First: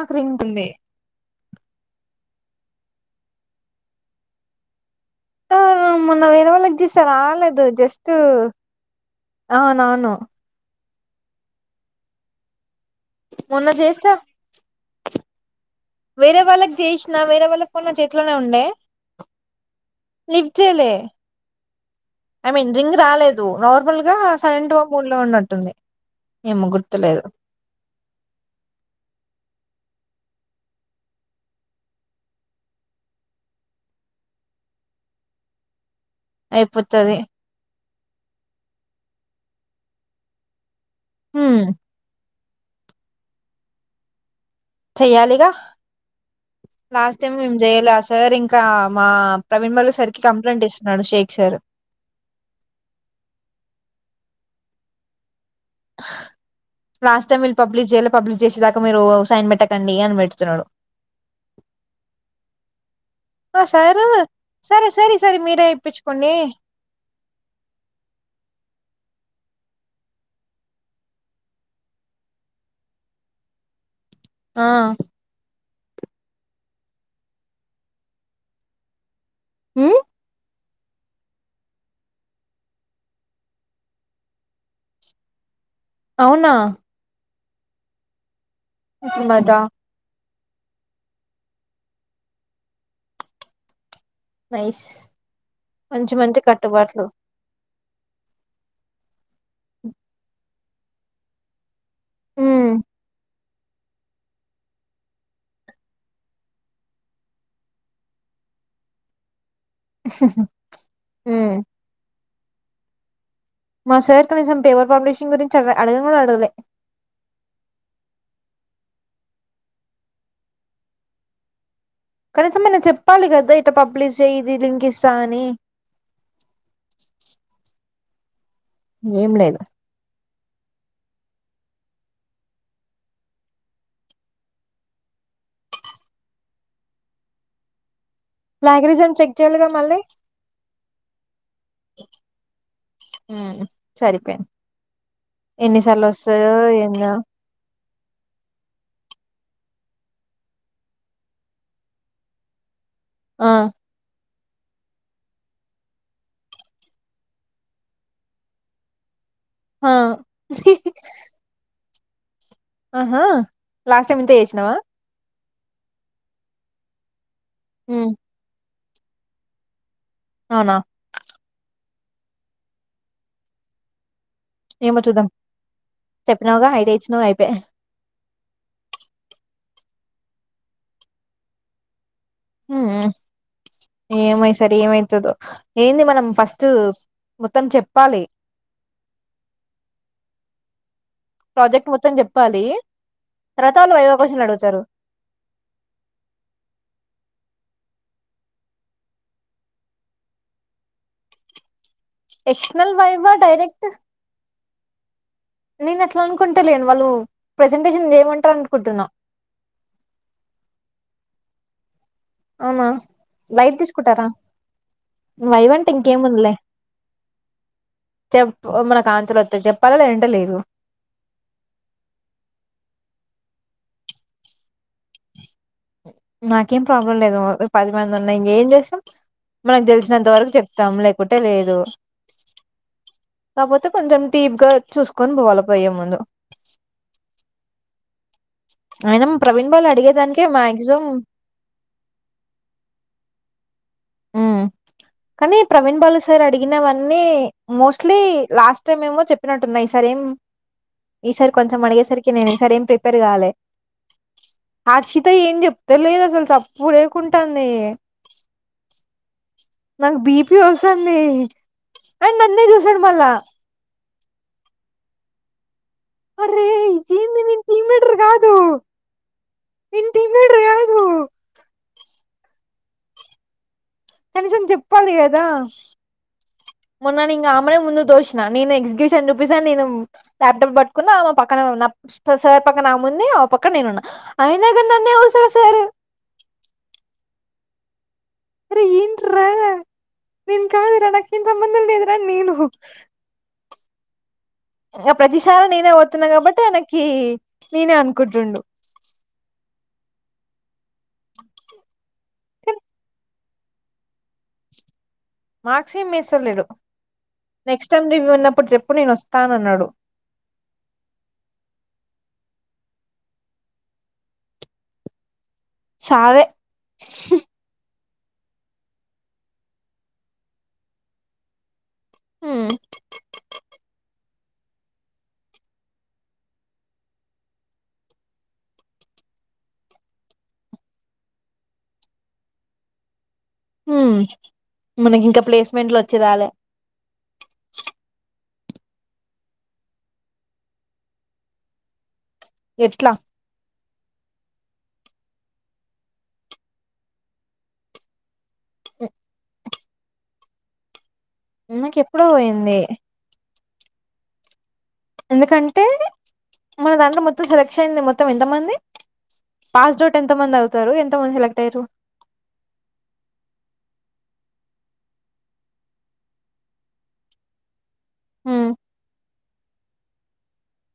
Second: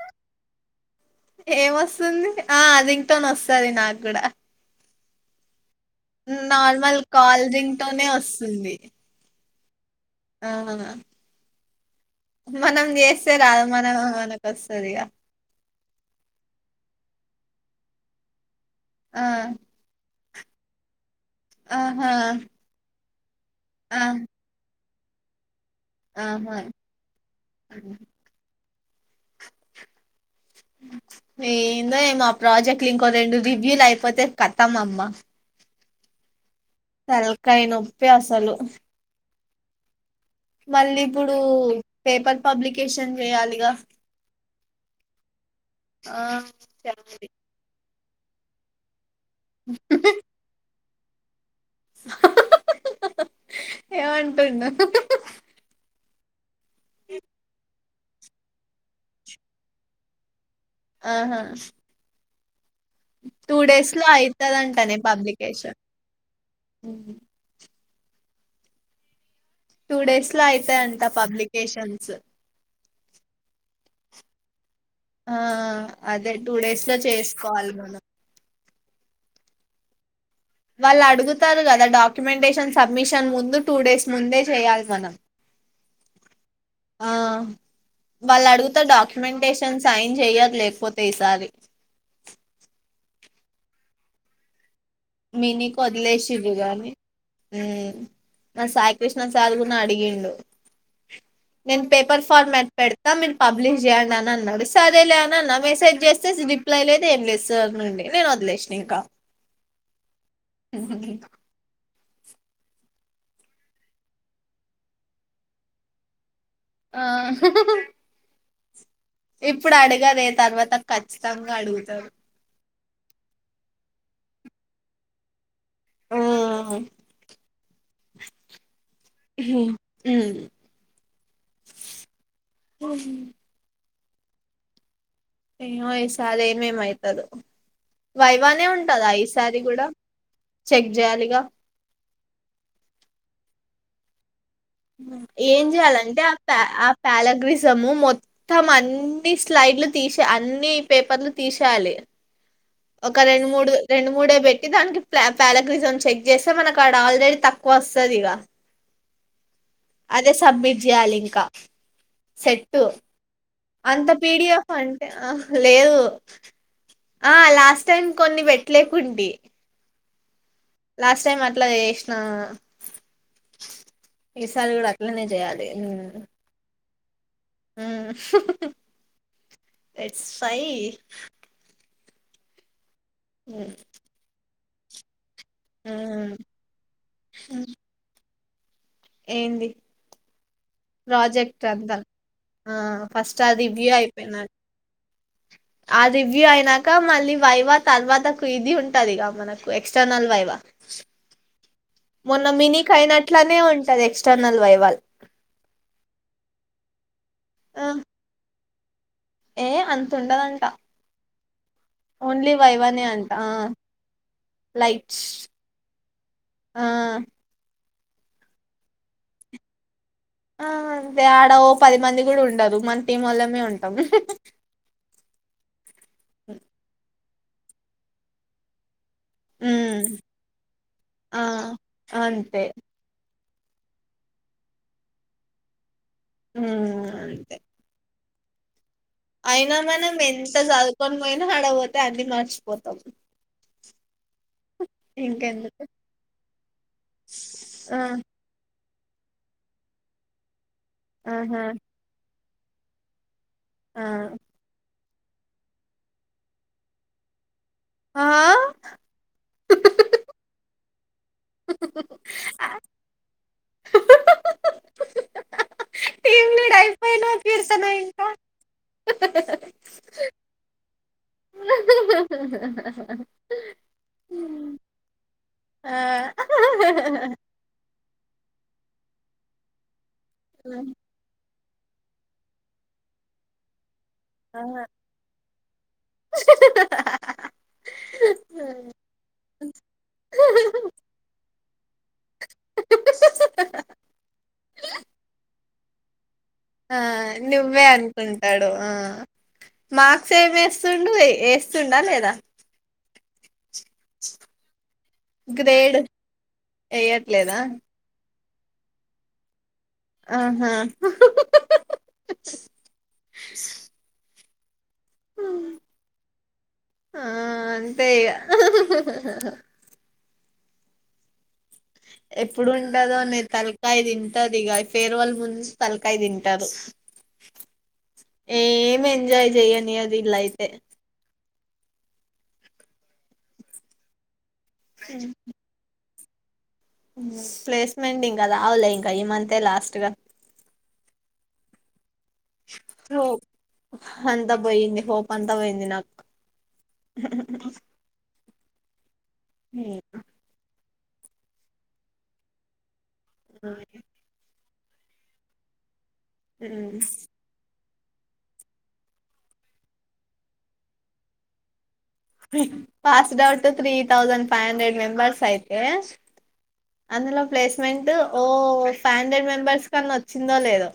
ఆ క్రీమ్ ఉంటుంది ఏం వస్తుంది ఆ అది ఇంకా నోస్తదీ నాకు గూడా ఆ మొన్న వేరే వాళ్ళక్ జేస్తే కాల్ రాలేదు రింగ్ టోనే జస్టూ అవునా ఆనన మనం జేస్తే రాదు మొన్న మనం చేసిన మనకొస్తది ఇగ వేరే వాళ్ళకి జేసినా వేరే వాళ్ళ ఫోన్ నా చేతిలోనే ఉండే ఆ లిఫ్ట్ జేయలే ఆహా ఐ మీన్ రింగ్ రాలేదు నార్మల్ ఆ గా సలెంట్ లో మోడ్ లో ఉన్నట్టుంది ఆహా ఏమో గుర్తులేదు ఏందో ఏమో ఆ ప్రాజెక్ట్ లు ఇంకో రెండు రివ్యూలు అయిపోతే కతం అమ్మ అయిపోతది తలకాయ నొప్పి అసలు మళ్ళీ ఇప్పుడు హ్మ్ పేపర్ పబ్లికేషన్ చేయాలిగా చెయ్యాలిగా ఆ లాస్ట్ చేయాలి టైం మేం జేయాలె ఆ సార్ ఇంకా మా ప్రవీణ్ మల్లు సార్కి కంప్లైంట్ ఇస్తున్నాడు షేక్ సార్ ఏమంటుండు లాస్ట్ టైమ్ వీళ్ళు పబ్లిక్ జేయాలే పబ్లిష్ జేసే దాకా మీరు సైన్ పెట్టకండి అని పెటుతున్నాడు ఆహా టూ ఆ డేస్ సారు లో సరే అయితదంటనే సరే ఈసారి మీరే పబ్లికేషన్ ఇప్పించుకోండి టూ డేస్ లో అయితదంట పబ్లికేషన్స్ ఆ ఆ ఆ అదే టూ డేస్ లో చేసుకోవాలి మనం మ్ వాళ్ళు అడుగుతారు కదా డాక్యుమెంటేషన్ సబ్మిషన్ ముందు టూ డేస్ ముందే చేయాలి మనం అవునా ఆ వాళ్ళు అడుగుత అట్లమాట డాక్యుమెంటేషన్ సైన్ జేయ లేకపోతే ఈసారి వైస్ మినికి వదిలేసిరు గాని మా సాయి కృష్ణ సార్ గున్నా అడిగిండు నేను పేపర్ హ్మ్ ఫార్మాట్ పెడతా మీరు పబ్లిష్ జేయండి అని అన్నాడు సరేలే అని అన్నా మెసేజ్ జేస్తే రిప్లై లేదు ఏం లేదు సార్ నుండి నేను వ లేస్సిన ఇంక హ్మ్ మా సర్ కనీసం పేపర్ పబ్లిషింగ్ గురించి అ అడగను గూడా అడగలే ఆ ఇప్పుడు అడగలే తర్వాత ఖచ్చితంగా అడుగు కనీసం అయిన చెప్పాలి కదే ఇటు పబ్లిష్ జెయ్ ఇది లింక్ ఇస్తా అని మ్మ్ ఏం లేదు మ్ మ్ ఆ ఏమో ఈసారి ఏమేమ్ అయితదో వైవానే ఉంటదా ప్లాగరిజం చెక్ ఈసారి చేయాలిగా కూడా మళ్ళీ చెక్ చేయాలిగా ఉ సరిపే ఏం చెయాలంటే ఆ ప ఆ ఏందో ప్యాలగ్రిజము మొత్తం అన్ని స్లైడ్లు తీస అన్ని పేపర్లు తీసేయాలి ఒక రెండు ఆ మూడు రెండు మూడే పెట్ దానికి ప పారాగ్రిజమ్ చెక్ చేస్తే మనకు అడ ఆల్రెడీ తక్కువ వస్తుంది ఇక ఆ అదే సబ్మిట్ చేయాలి ఇంకా సెట్టు ఆహా అంత లాస్ట్ టైం ఇంతే పీడిఎఫ్ చేసినావా అంటే లేదు ఆ లాస్ట్ టైం హ్మ్ కొన్ని పెట్టలేకుంటి అవునా లాస్ట్ టైం అట్లా చేసినా ఈసారి కూడా ఏమో అట్లనే చూద్దాం చేయాలి చెప్పినావుగా ఐడియా ఇచ్చినావ్ అయిపాయ్ ఎస్ఐ ఉ ఉ సరే ఏమవుతుందో ఏంది మనం ఫస్ట్ మొత్తం చెప్పాలి ఏంది ప్రాజెక్ట్ అంతా మొత్తం చెప్పాలి ఆ ఫస్ట్ అ తర్వాత రివ్యూ వాళ్ళు వైవా క్వశ్చన్లు అయిపోయినాక అడుగుతారు ఆ రివ్యూ అయినాక మళ్ళీ వైవా తర్వాతకు ఇది ఉంటదిగా మనకు ఎక్స్టర్నల్ వైవా మొన్న మినికి ఎక్స్టర్నల్ వైవా అయినట్లనే డైరెక్ట్ ఉంటది ఎక్స్టర్నల్ వై వాల్ నేను అట్లా అనుకుంటలేను వాళ్ళు ప్రజెంటేషన్ చేయమంటారు అనుకుంటున్నా ఏ అంతుండదంట ఆమ లైట్ తీసుకుంటారా లైట్స్ వైవంటే ఇంకేముందలే ఆ చెప్పు మన కాంచలు వత్తయి చెప్పాలలే ఏ ఆ అంటే ఆడ పది మంది కూడా ఉండరు మన టీం వల్లమే ఉన్ అవునా నాకేం ప్రాబ్లం లేదు పది మంది ఉన్నా ఇంకేం చేస్తాం మనకు ఉమ్ తెలిసినంత వరకు చెప్తాము లేకుంటే ఆ లేదు అంతే కాకపోతే కొంచెం డీప్ గా చూసుకొని పోవాలి పోయ్యే ముందు ఉ అంతే ప్రవీణ్ అయినా వాళ్ళు మనం అడిగేదానికే ఎంత మాక్సిమం చదువుకొని పోయినా ఆడపోతే అన్ని మర్చిపోతాము ఉ కానీ ప్రవీణ్, బాలు సార్ అడిగినవన్నీ ఆ మోస్ట్లీ లాస్ రేపు మేము చెప్పినట్టున్నా ఈసారి ఏం ఈసారి ఆహా కొంచెం అడిగేసరికి నేను ఈసారి ఏం ప్రిపేర్ కాలే ఆ ఆచిత ఏం చెప్తేలేదు అసలు సప్పుడు లేేకుంటాంది ఆ నాకు బీపి వస్తంది ఆయన నన్నే చూసాడు మళ్ళా అరే వీడ్ అయిపోయినా ఏంది నేను టీమ్ ఇర్సనా లీడర్ ఇంకా కాదు నేను టీమ్ లీడర్ కాదు [unintelligible] కనీసం చెప్పాలి కదా ఆ మొన్న నేన్ గామెనే ముందు తోషిన నేన్ ఎక్జిక్యూషన్ చూపేస నేను లాప్టాప్ పట్టుకున్న ఆమె పక్కన సార్ పక్కన ఆముంది ఆమె పక్కన నేనున్నా ఆ అయినా కాని నన్నే తోసేసారు ఆ. అరే ఏంట్రా ఇంకా ఏలెక్షన్ సంబంధం లేదు అని నేను ఏ ప్రతిసారి నేనే పోతున్న కాబట్ ఆ నువ్వే అనుకుంటాడు ఆ మార్క్స్ ఏమి వేస్తుండు వేస్తుండా లేదా [inaudible] మార్క్స్ గ్రేడ్ ఏం వేస్తలేడు వేయట్లేదా నెక్స్ట్ టైం రివ్యూ ఉన్నప్పుడు చెప్పు నేను వస్తానన్నాడు ఆహా సారె తె ఇగ హ్మ్ ఎప్పుడు ఉంటాదో నే తలకాయి తిన్ అ ఇది గా ఫేర్ వల్ నుంచి తలకైదింటారు ఏం ఎంజాయ్ చెయనియది ఇలైతే మ్మ్ మనకి ఇంకా ప్లేస్మెంట్లు వచ్చే లాగ ప్లేస్మెంట్ ఇంకా రాదులే ఇంకా ఈ మంతే లాస్టుగా ఎట్లా అంత పోయింది పోతాంటావ్ ఎంది నాకు ఓ [unintelligible] నాకు ఎప్పుడో పోయింది [inaudible] ఎందుకంటే మన ఉమ్. దాంట్లో మొత్తం సెలెక్ షన్ మొత్తం ఎంత మంది పాస్డోట్ ఎంత మంది అవుతారు ఎంత మంది సెలెక్ట్ అయ్యారు passed out three thousand five hundred members ఐతే అందులో ప్లేస్మెంట్ ఓ ఫైవ్ హండ్రెడ్ మెంబర్స్ కన్నా వచ్చిందో లేదో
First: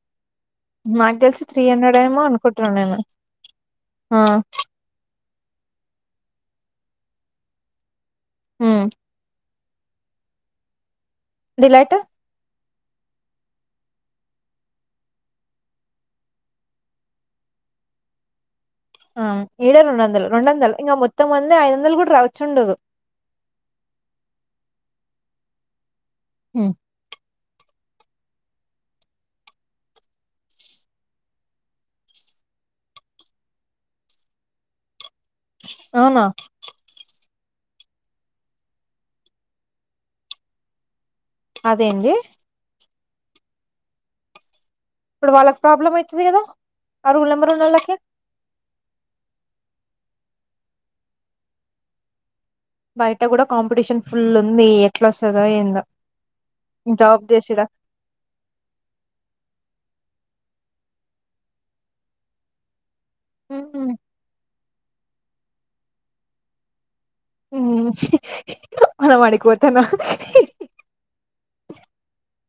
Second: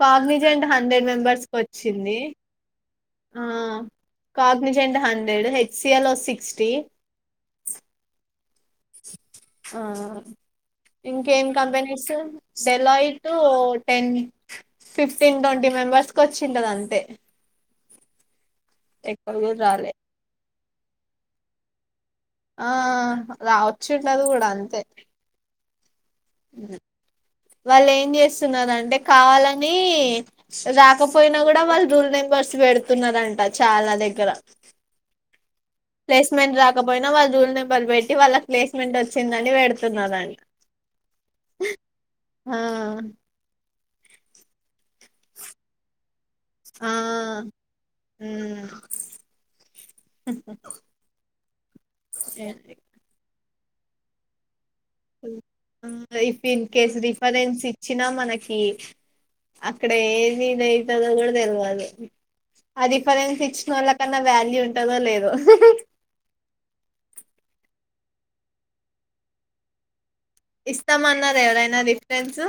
కామి ప్రజెంట్ హండ్రెడ్ నాకు తెలిసి మెంబర్స్ కి త్రీ హండ్రెడ్ వచ్చింది ఏమో అనుకుంటున్నా నేను అ ఆ కానిజండ [unintelligible] హన్ దేడ్ హెచ్ సి ఎల్ ఓ సిక్స్ టి మ్మ్ ఆ ఇంకేం డిలైట్ కంపెనీస్ సెలైట్ టెన్ ఫిఫ్టీన్ ట్వంటీ మెంబర్స్ కి వచ్చిండదు అంతే ఆ ఎక్కువ కూడా ఇడ రాలే రెండు వందలు రెండు వందలు ఇంకా మొత్తం వంద ఐదు వందలు కూడా ఆ రావచ్చుండదు రావచ్చు అట్లా కూడా అంతే ఉను వాళ్ళు ఏం చేస్తున్నారు అంటే కావాలని రాకపోయినా కూడా వాళ్ళు రూల్ నెంబర్ స్ పెడుతున్నారంట చాలా దగ్గర అవునా ప్లేస్మెంట్ రాకపోయినా వాళ్ళు జున్ రోల్ నెంబర్ పెట్టి వాళ్ళకి ప్లేస్మెంట్ వచ్చిందని పెడుతున్నరంటా అదేంది ఆ అప్పుడు వాళ్లకి ప్రాబ్లమ్ ఐతదికదా ఆ రోల్ నంబర్ ఉన్నోళ్లకి లేదు బయట కూడా కాంపిటీషన్ ఫుల్ ఉంది ఇగ ఇఫ్ ఇన్ కేేస్ జాబ్ చేసుడ రిఫరెన్స్ ఇచ్చినా మనకి అక్కడ ఏ ఆ రిఫరెన్స్ ఇచ్చిన వాళ్ళ కన్నా వ్యాల్యూ వత్తాదో లేదో మ్మ్ అలా వాన్ని కొడతాన్న [unintelligible] ఇస్తామన్నారు ఎవరైనా రిఫరెన్స్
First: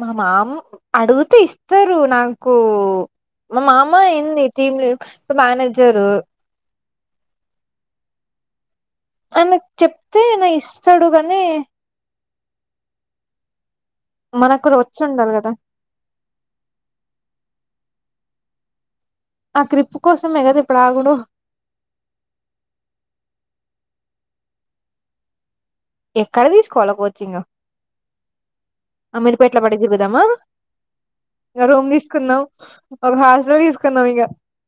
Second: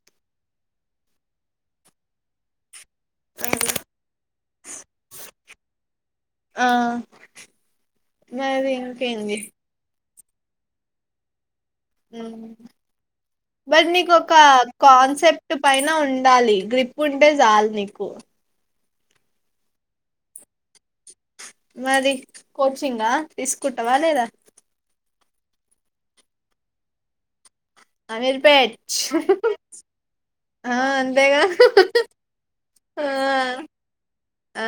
మా మామ్ అడుగుతే ఇస్తారు నాకు మా మామే ఎంది టీమ్ కు మేనేజరు ఆ మరి ఇంకేంది తనకి చెప్తే నే ఇస్తాడు గాని అవున్ బట్ నీకు ఒక మనకు వచ్చి ఉండాలి కదా కాన్సెప్ట్ పైన ఉండాలి గ్రిప్ ఉంటే చాలు నీకు ఆ గ్రిప్ కోసమే కదా ఇప్పుడు ఆగుడు మరి కోచింగ్ ఆ తీసుకుంటావా లేదా ఎక్కడ తీసుకోవాల కోచింగ్ అమీర్పేట్ అమిర్ పేట్ లొ మీరు [unintelligible] పోదామ ఆ అంతేగా ఇగ రూమ్ తీసుకున్నాం ఆ ఒక హాస్టల్ తీసుకున్నాం ఇగ ఆ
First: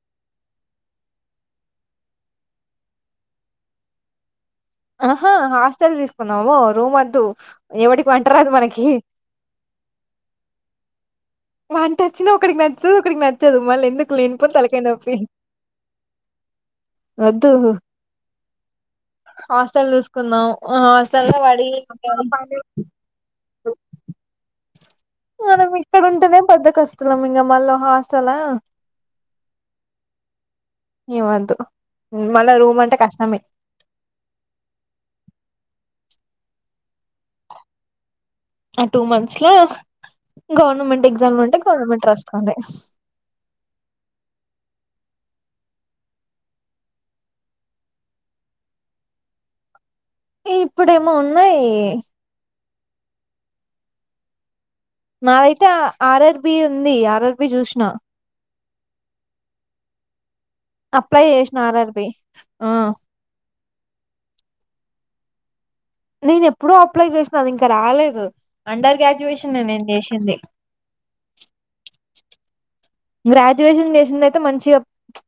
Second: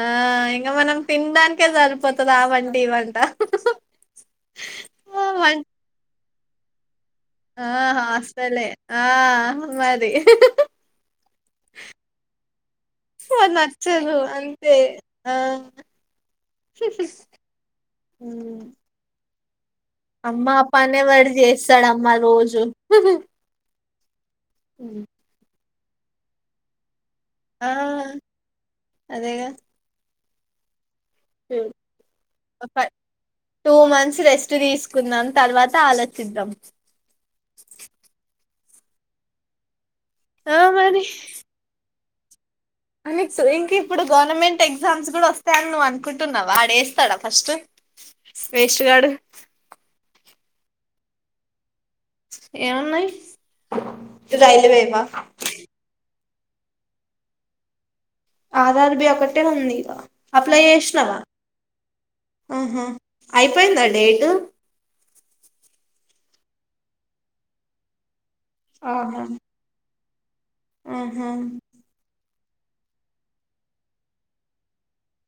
ఇంకా మనం తినడానికే సరిపోతుంది ఆ వంట ఈ వంట ఆ, ఆహా వం హాస్టల్ తీసుకుందాం ఓ రూమ్ వ ఆ హాస్టల్ ఆ మరి వంట వచ్చినా ఒకడికి నచ్చుతది ఒకడికి నచ్చదు మళ్ళీ ఎందుకు లేనిపోని తలకాయ నొప్పి వద్దు హు హాస్టల్ చూసుకుందాం అ హాస్టల్ వాడు లో పడి చేస్తాడమ్మా రోజు [unintelligible] ఉమ్. మనం ఇక్కడ ఉంటేనే పెద్ద కష్టలం ఇంకా మళ్ళ ఆ హాస్టలా హు మళ్ళా ఒక రూమ్ అంటే కష్టమే టూ మంత్స్ రెస్ట్ తీసుకుంనా తర్వాత ఆలోచిద్దాం ఆ టూ మంత్స్ లో ఆ గవర్నమెంట్ ఎగ్జామ్లు ఉంటే గవర్నమెంట్ రాసుకోండి అనిఇచ్చి ఇంక ఇప్పుడు గవర్నమెంట్ ఎగ్జామ్స్ కూడా వస్తాయని నువ్వు అనుకుంటున్నావా వాడు వేస్తాడా ఫస్ట్ వేస్ట్ గాడు ఇప్పుడేమో ఉన్నాయి ఎమన్నాయి రైల్ వేవి నాదైతే ఆర్ఆర్ బి ఉంది ఆర్ఆర్ బి చూసిన ఆర్ఆర్ బి ఒకటే ఉంది అప్లై చేసినావా అపి ఆ ఆహా అయిపోయిందా డేట్ టు నేను ఎప్పుడో అప్లై చేసిన అది ఇంకా రాలేదు అండర్ ఆహా గ్రాడ్యుయేషన్ నేను చేసింది ఆహా గ్రాడ్యుయేషన్ చేసింది అయితే మంచిగా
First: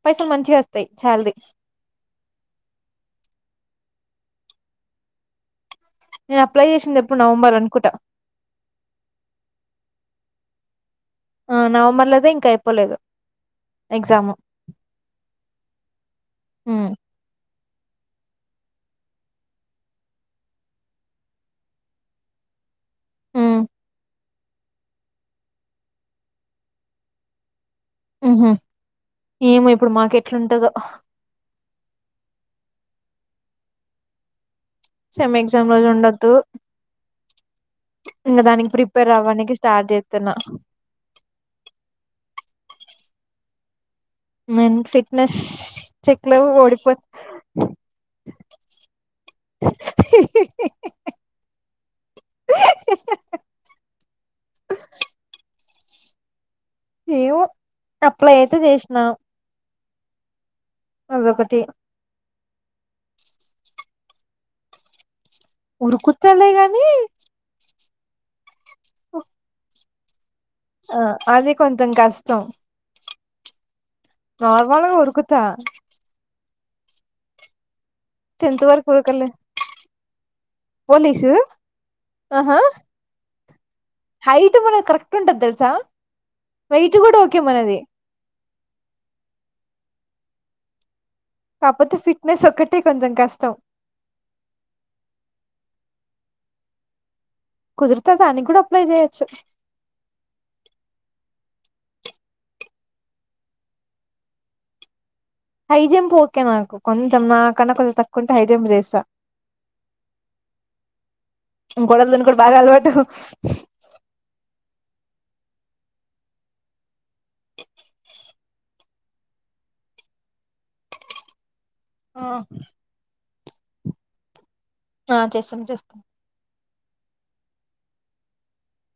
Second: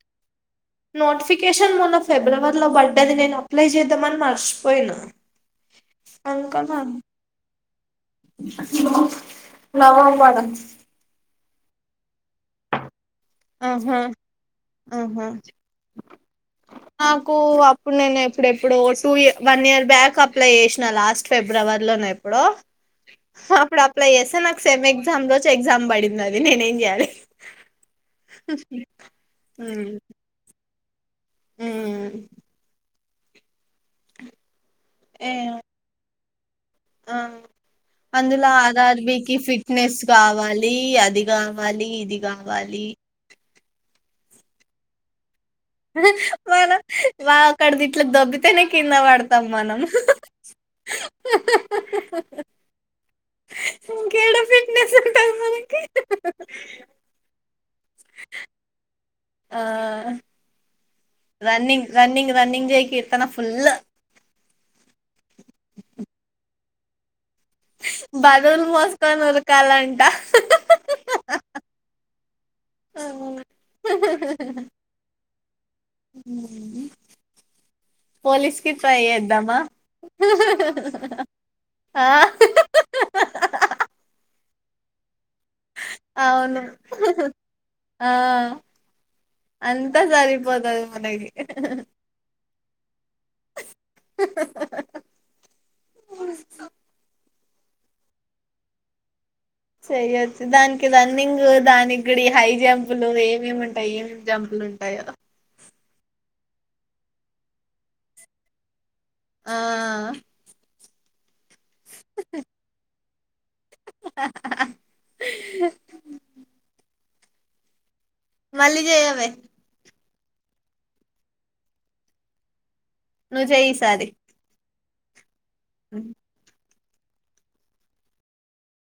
పైసాలు మంచిగా వస్త నోటిఫికేషన్ మొన్న ఫిబ్రవరిలో పడ్డది నేను అప్లై చేద్దామని మర్చిపోయినా నేను అప్లై చేసింది ఎప్పుడు నవంబర్ అనుకు ఇగో నవంబర్ లా ఆ నవంబర్ లోదే ఇంకా అయిపోలేదు ఆహా ఎగ్జామ్ ఆహా నాకు అప్ ఇప్పుడు నేను ఎప్పుడెప్పుడు టూ ఇ వన్ ఇయర్ బ్యాక్ అప్లై చేసిన లాస్ట్ ఫిబ్రవరిలో నా ఎప్పుడో అప్పుడు అప్లై చేస్తా నాకు సెమ్ ఎగ్జామ్ రోజు ఎగ్జామ్ పడింది అది నేనే ఏం చేయ్యాలి ఉహు ఏమో ఇప్పుడు మాకు ఎట్లా ఉంటదో ఉహు అ సెమ్ ఎగ్జామ్ రోజు ఉండొద్దు అహా ఇంకా అందులో దానికి ఆర్ఆర్ ప్రిపేర్ బి కి అవ్వడానికి స్టార్ట్ ఫిట్నెస్ చేస్తున్నా కావాలి అది కావాలి ఇది కావాలి నేను ఫిట్నె మనం వా అక్కడ గిట్ల దొబ్బితేనే కింద పడతం మనం ఆహ్ ఆహ్ ఆహ్ ఆహ్ ఇంకా ఏడ ఫిట్నెస్ ఉంటది మనకి ఏమో అప్లై అయితే చేసినా ఆ అదొకటి రన్నింగ్ రన్నింగ్ రన్నింగ్ చేయి కీర్తన ఫుల్ ఉరుకుతాలే గాని బరువులు మోసుకొని ఉరుకాలం ఆ అది కొంచెం కష్టం నార్మల్ గా ఉరుకుతా ఉహు పోలీస్ టెన్త్ కి వరకు ట్రై ఉరకలే చేద్దామా పోలీసు ఓహో ఆహ్ ఆహ్ ఆహ్ హైట్ మనది కరెక్ట్ తెలుసా అవును వెయిట్ కూడా ఓకే మనది ఆ అం అంత సరిపోతది మనకి కాకపోతే ఫిట్నెస్ ఒక్కటే కొంచెం కష్టం కుదురితే దానికి కూడా అప్లై చేయొచ్చు చెయొచ్చు దానికి రన్నింగ్ దానికుడి హై జంపులు ఏమేమి ఉంటాయి ఉంటాయి గదా హైజంప్ ఓకే నాకు కొంచెం నాకన్నా కొంచెం తక్కువుంటే హైజంప్ చేస్తా ఆ గోడలు దూనుకుడు బాగా అలవాటు మళ్లి చేయవే ఆ నువ్వు చేయి ఈసారి ఆ చేస్తాం చేస్తాం